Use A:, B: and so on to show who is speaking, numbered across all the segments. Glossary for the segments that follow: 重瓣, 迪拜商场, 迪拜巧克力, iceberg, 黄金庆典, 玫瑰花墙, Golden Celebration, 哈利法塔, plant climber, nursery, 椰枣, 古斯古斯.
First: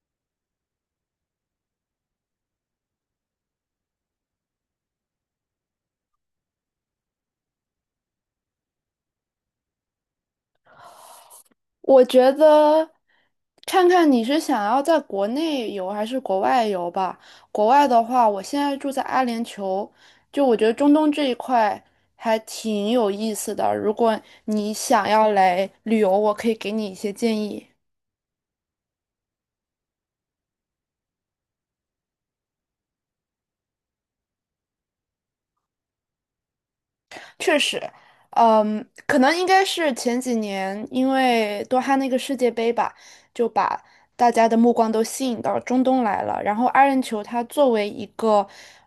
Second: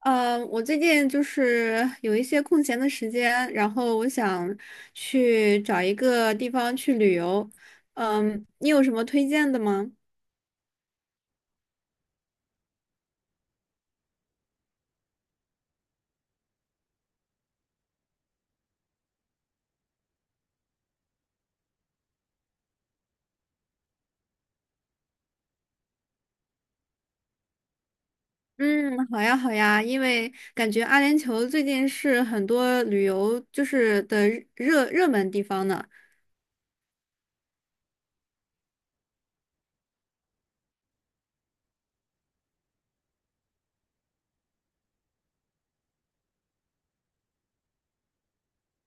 A: 我最近有一些空闲的时间，然后我想去找一个地方去旅游。嗯，你有什么推荐的吗？
B: 我觉得看看你是想要在国内游还是国外游吧。国外的话，我现在住在阿联酋，就我觉得中东这一块还挺有意思的。如果你想要来旅游，我可以给你一些建议。
A: 嗯，好呀，好呀，因为感觉阿联酋最近是很多旅游就是的热门地方呢。
B: 确实，可能应该是前几年因为多哈那个世界杯吧，就把大家的目光都吸引到中东来了。然后阿联酋它作为一个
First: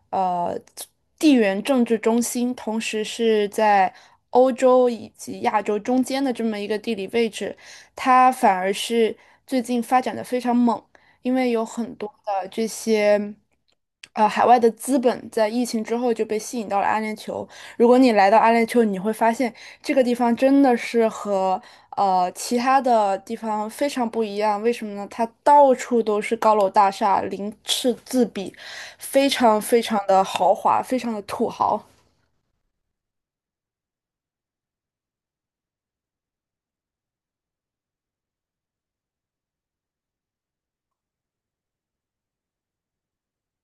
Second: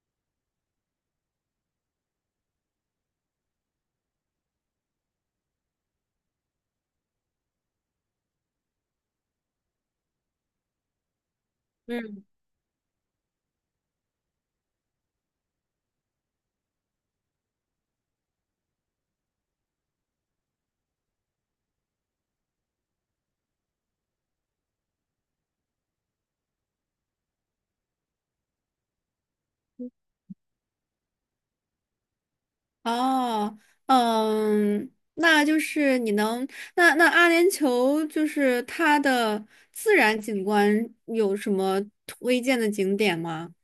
B: 呃地缘政治中心，同时是在欧洲以及亚洲中间的这么一个地理位置，它反而是最近发展的非常猛，因为有很多
A: 嗯。
B: 的这些。海外的资本在疫情之后就被吸引到了阿联酋，如果你来到阿联酋，你会发现这个地方真的是和其他的地方非常不一样。为什么呢？它到处都是高楼大厦，鳞次栉比，非常非常的豪华，非常的土豪。
A: 哦。嗯，那阿联酋它的自然景观有什么推荐的景点吗？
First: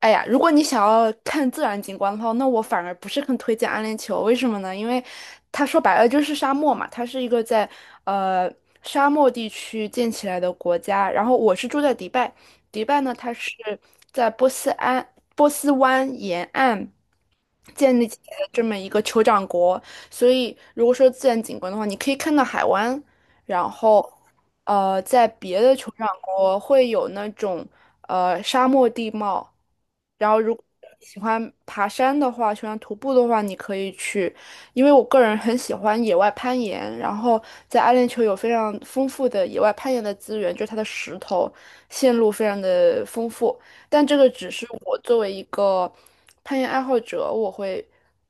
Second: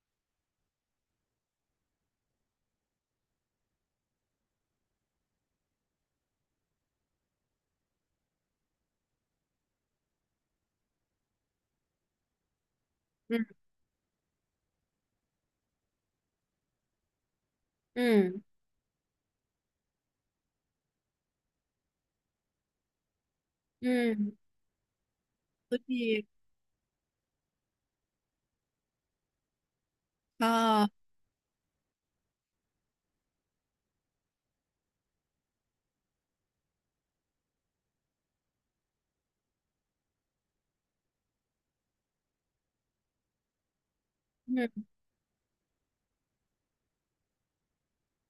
B: 哎呀，如果你想要看自然景观的话，那我反而不是很推荐阿联酋。为什么呢？因为它说白了就是沙漠嘛，它是一个在呃沙漠地区建起来的国家。然后我是住在迪拜，迪拜呢，它是在波斯湾沿岸建立起来
A: 嗯
B: 的这么一个酋长国。所以如果说自然景观的话，你可以看到海湾，然后，
A: 嗯。
B: 在别的
A: 所
B: 酋长
A: 以
B: 国会有那种沙漠地貌，然后如果
A: 啊。
B: 你喜欢爬山的话，喜欢徒步的话，你可以去，因为我个人很喜欢野外攀岩，然后在阿联酋有非常丰富的野外攀岩的资源，就是它的石头线路非常的丰富，但这个只是
A: 嗯。
B: 我作为一个攀岩爱好者，我会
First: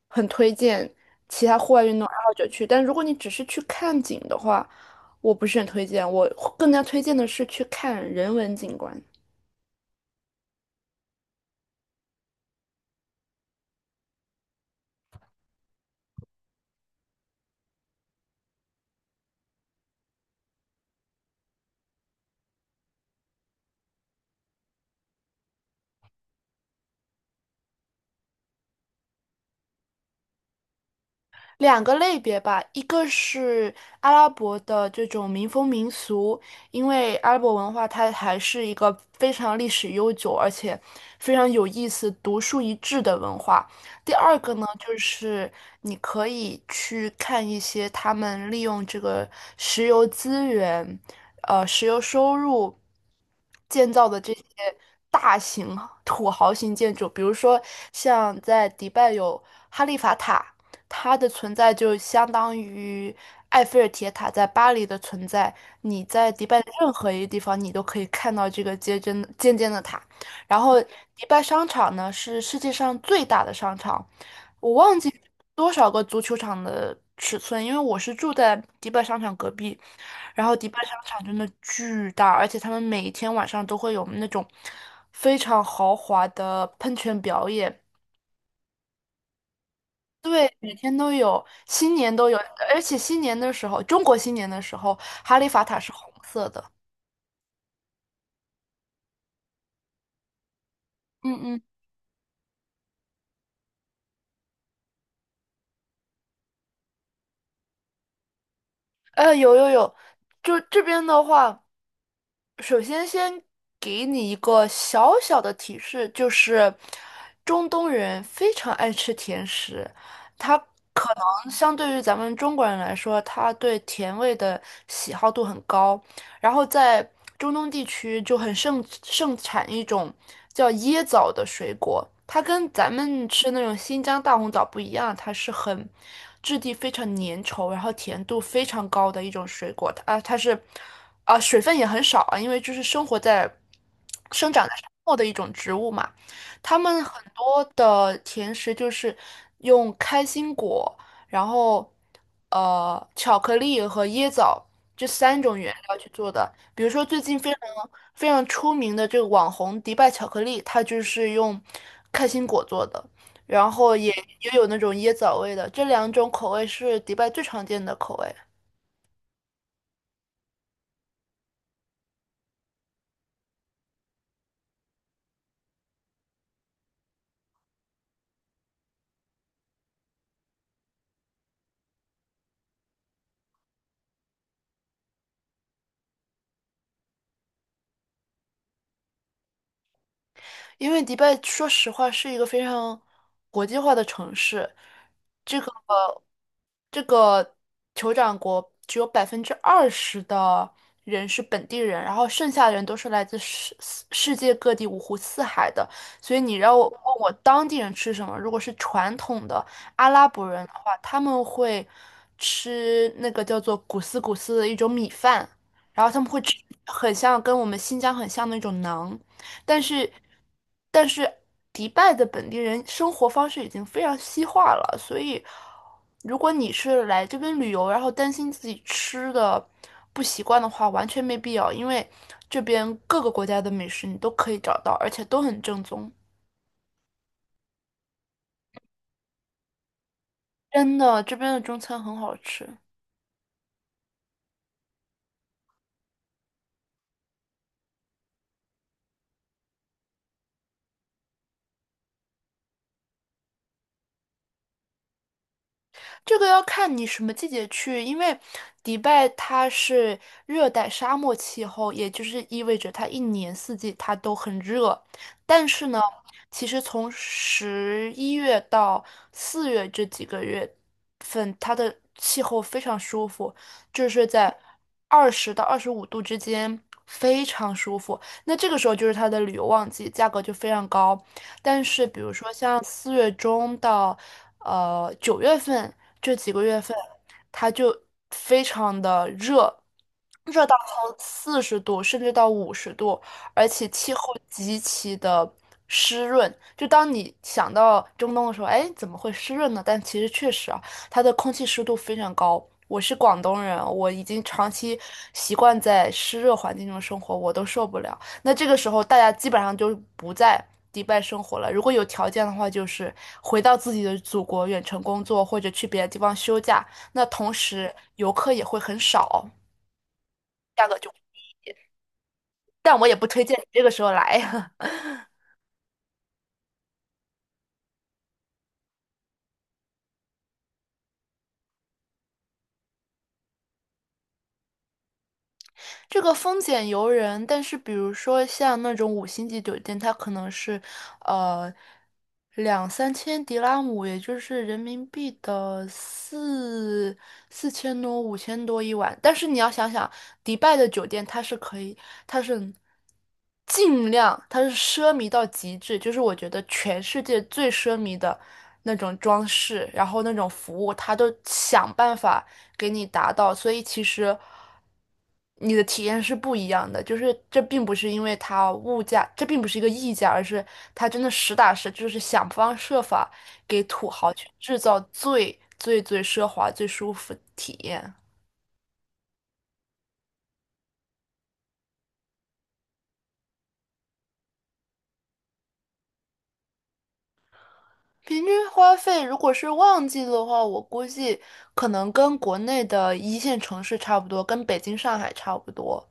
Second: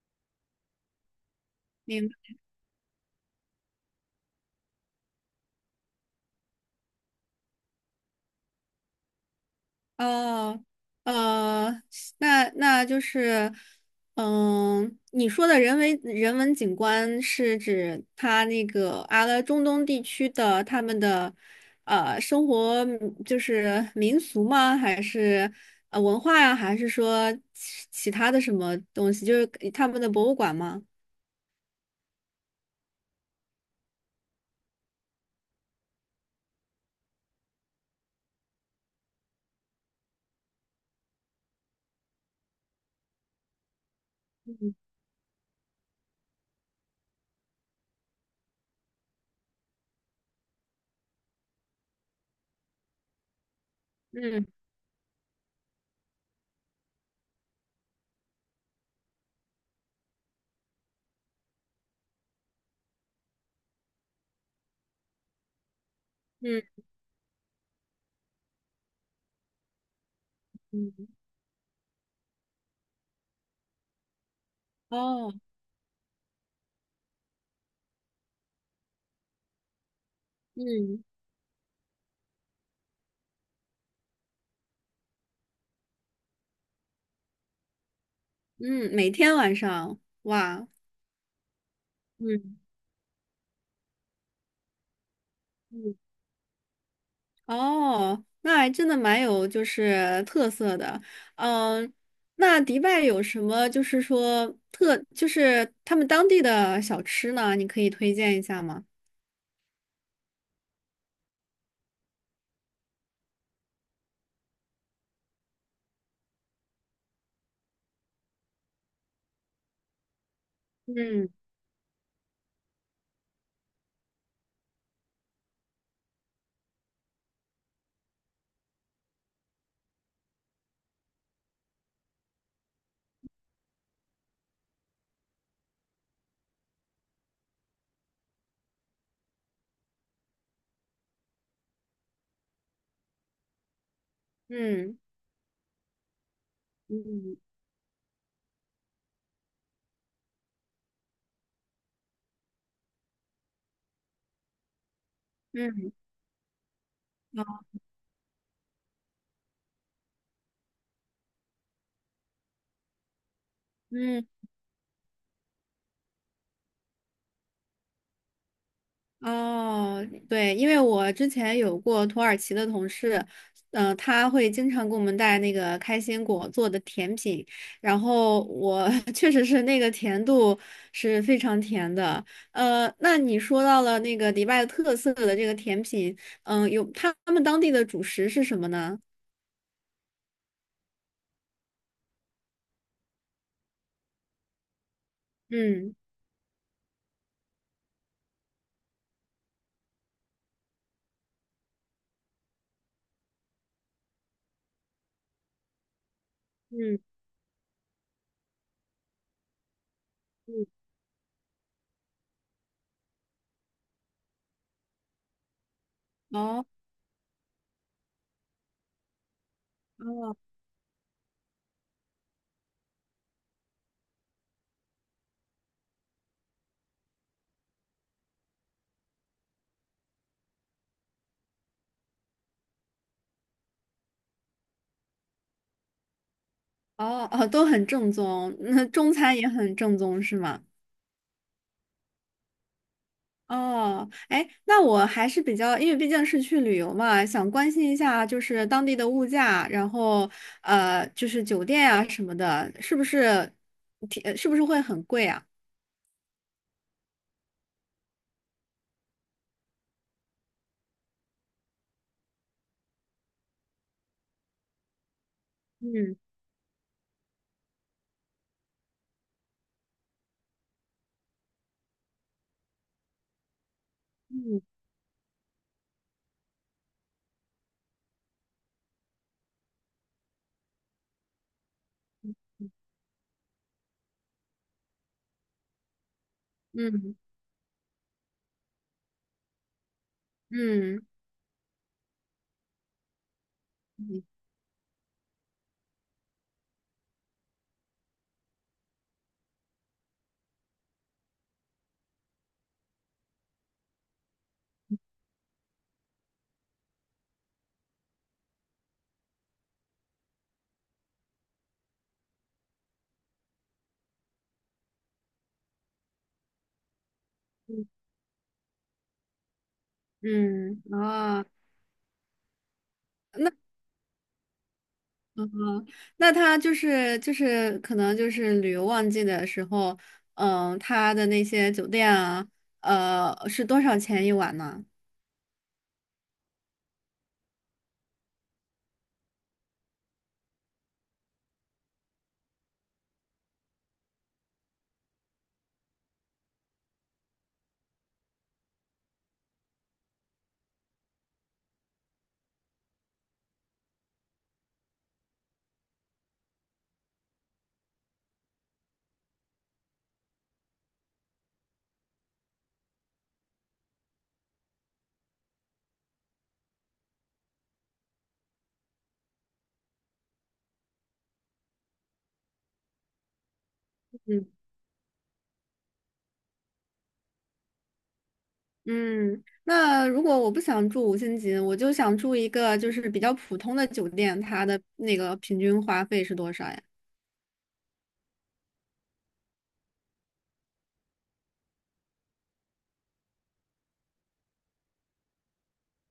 B: 很推荐其他户外运动
A: 明
B: 爱好
A: 白。
B: 者去，但如果你只是去看景的话，我不是很推荐，我更加推荐的是去看人文景观。
A: 哦。呃，那那就是，嗯，你说的人文景观是指它那个中东地区的他们的生活民俗吗？还是文化呀？还是说其他的什么东西？就是他们的博物馆吗？
B: 两个类别吧，一个是阿拉伯的这种民风民俗，因为阿拉伯文化它还是一个非常历史悠久，而且非常有意思、独树一帜的文化。第二个呢，
A: 嗯。
B: 就是你可以去看一些他们利用这个石油资源，石油收入建造的这些
A: 嗯。
B: 大型土豪型建筑，比如说像在迪拜有哈利法塔。它的存在就相当于埃菲尔铁塔在巴黎的存在。你在迪拜
A: 嗯。
B: 的任何一个地方，你都可以看到这个尖尖尖尖的塔。然后，
A: 嗯。
B: 迪拜商场呢是世界上最大的商场，我忘记
A: 哦。
B: 多少个足球场的尺寸，因为我是住在迪拜商场隔壁。然后，迪拜商
A: 嗯。
B: 场真的巨大，而且他们每天晚上都会有那种非常豪华的喷泉表演。
A: 嗯，每天晚上，
B: 对，
A: 哇。
B: 每天都有，新年都有，
A: 嗯
B: 而且新年的时候，中国新年的时候，哈利法塔是
A: 嗯。
B: 红色的。
A: 哦，那还真的蛮有特色的。
B: 嗯嗯，
A: 嗯，那迪拜有什么就是说特，就是他们当地的小吃呢？你可以推荐一下吗？
B: 有有有，就这边的话，首先先给你一个小小的提示，就是中东人非常爱吃甜食，他可
A: 嗯。
B: 能相对于咱们中国人来说，他对甜味的喜好度很高。然后在中东地区就很盛产一种叫椰枣的水果，它跟咱们吃那种新疆大红枣不一样，它是很质地非常粘稠，然后甜度非常高的一种水果。它是啊、水分也很少啊，因为就是生长在沙
A: 嗯。
B: 漠的一种植物嘛。他们很
A: 嗯。
B: 多的甜食就是用开心果，然后巧克力和椰枣这三种原
A: 嗯。
B: 料去做的。比如说最近非常
A: 好。
B: 非常出名的这个网红迪拜巧克力，它就是用开心果做的，然后
A: 嗯。
B: 也有那种椰枣味的，这两种口味是迪拜最常见的口味。
A: 哦，对，因为我之前有过土耳其的同事，嗯、他会经常给我们带那个开心果做的甜品，然后我 确实那个甜度是非常甜的。那你说到了那个迪拜特色的这个甜品，嗯、有他们当地的主食是什么呢？
B: 因为迪拜说实话是一个非常国际化的城市，这个
A: 嗯。
B: 这个酋长国只有20%的人是本地人，然后剩下的人都是来自世界各地五湖四海的。所以你让我问
A: 嗯。
B: 我当地人吃什么，如果是传统的阿拉伯人
A: 嗯。
B: 的话，他们会吃那个叫做古斯古斯的一种米饭，然后他们会吃
A: 哦
B: 很像跟我们新疆很像的那种馕。但是，
A: 哦。
B: 但是迪拜的本地人生活方式已经非常西化了，所以如果你是来这边旅游，然后担心自己吃的不习惯的话，完全没必要，因为这边各个国家的美食你都可以找到，而且都很正宗。
A: 哦哦，都很正宗，那中餐也很正宗是吗？
B: 真的，这边的中餐很好吃。
A: 哦，哎，那我还是比较，因为毕竟是去旅游嘛，想关心一下当地的物价，然后酒店啊什么的，是不是挺，是不是会很贵啊？
B: 这个要看你什么季节去，因为迪拜它是热带沙漠气候，也就是意味着它一年四季它都很热。但是呢，
A: 嗯。
B: 其实从十一月到四月这几个月份，它的气候非常舒服，就是在
A: 嗯。
B: 20到25度之间，非常舒服。那这个时候就是它的旅游旺季，价格就非常高。但是比如说像四月中到九月份这几个月份，
A: 嗯。
B: 它就非常的热，热到
A: 嗯。
B: 从40度甚至到50度，而且气候
A: 嗯。
B: 极其的湿润。就当你想到中东的时候，哎，怎么会湿润呢？但其实确实啊，它的空气湿度非常高。我是广东人，我已经长期习惯在湿热环境中生活，我都受不了。那这个时候大家基本上就不在迪拜生活了。如果有条件的话，就是回到自己的祖国远程工作，或者去别的地方休假。那同时游客也会很少，
A: 嗯。
B: 价格
A: 嗯
B: 就，
A: 啊。
B: 但我也不推
A: 那
B: 荐你这个时候来。
A: 嗯，那他可能旅游旺季的时候，嗯，他的那些酒店啊，是多少钱一晚呢？
B: 这个风险由人，但是比如说像那种五星级酒店，它可能是呃两三千迪拉姆，也就是人民币的4000多、5000多一晚。但是你要想想，迪拜的酒店它是可以，它是尽量，它是奢靡到极致，就是我觉得全世界最奢靡的那种装饰，然后那种服务，它都想办法给你达到。所以其实，你的体验是不一样的，就是这并不是因为它物价，这并不是一个溢价，而是它真的实打实就是想方设法给土豪去
A: 嗯。
B: 制造最最最奢华、最舒服的体验。
A: 嗯，那如果我不想住五星级，我就想住一个比较普通的酒店，它的那个平均花费是多少呀？
B: 平均花费如果是旺季的话，我估计可能跟国内的一线城市差不多，跟北京、上海差不多。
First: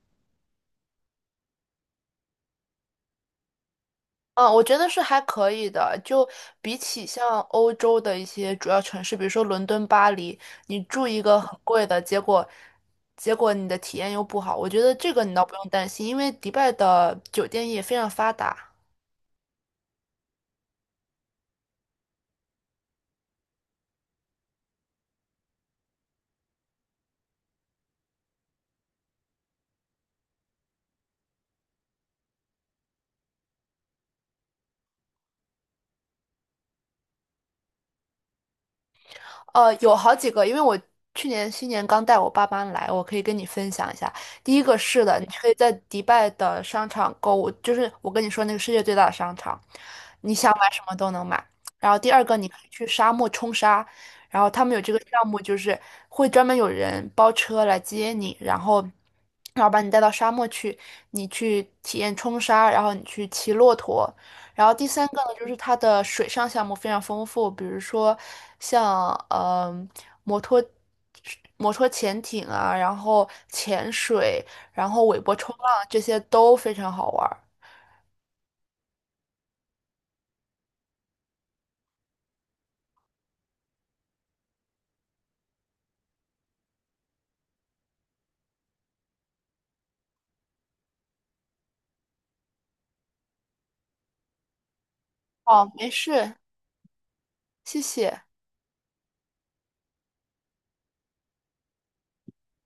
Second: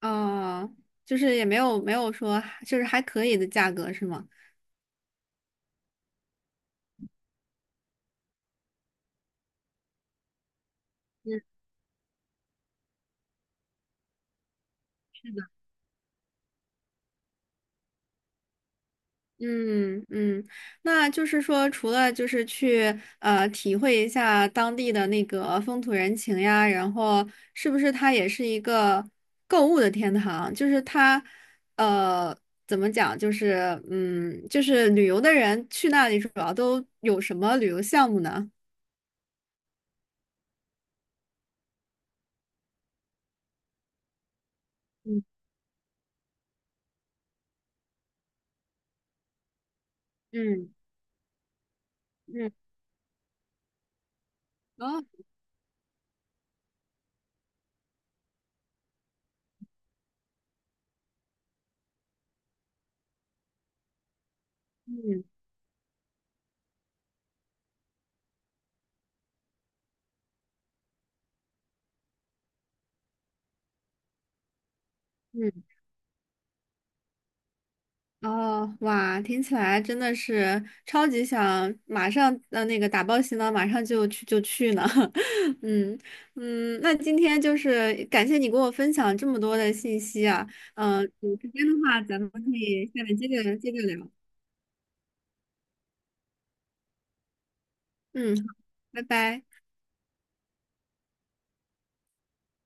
A: 啊，也没有说还可以的价格是吗？
B: 嗯，我觉得是还可以的。就比起像欧洲的一些主要城市，比如说伦敦、巴黎，你住一个很贵的，结果你的体验又不好。我觉得这个你倒不用担心，因为迪拜的酒店业非常发达，
A: 嗯嗯。那就是说，除了去体会一下当地的那个风土人情呀，然后是不是它也是一个购物的天堂？就是它呃怎么讲？旅游的人去那里主要都有什么旅游项目呢？
B: 有好几个，因为我去年新年刚带我爸妈来，我可以跟你分享一下。第一个是的，
A: 嗯。
B: 你可以在迪拜的商场购物，就是我跟你说那个世界最大的商场，你想买
A: 嗯。
B: 什么都能买。然后第二个，你
A: 嗯。
B: 可以去沙漠冲沙，然后他们有这
A: 哦。
B: 个项目，就是会专门有人包车来接你，然后把你带到沙漠去，你去体验冲沙，然后你去骑骆驼，然后第三个
A: 嗯
B: 呢，就是它的水上项目非常丰富，比如说像摩托摩托潜艇啊，然后潜水，然后尾波
A: 嗯。
B: 冲浪这些都非常好玩儿。
A: 哦，哇，听起来真的是超级想马上那个打包行囊，马上就去呢。嗯。嗯，那今天感谢你给我分享这么多的信息啊。嗯、有时间的话，咱们可以下面接着聊。
B: 哦，没事，谢谢。
A: 嗯，好，拜拜。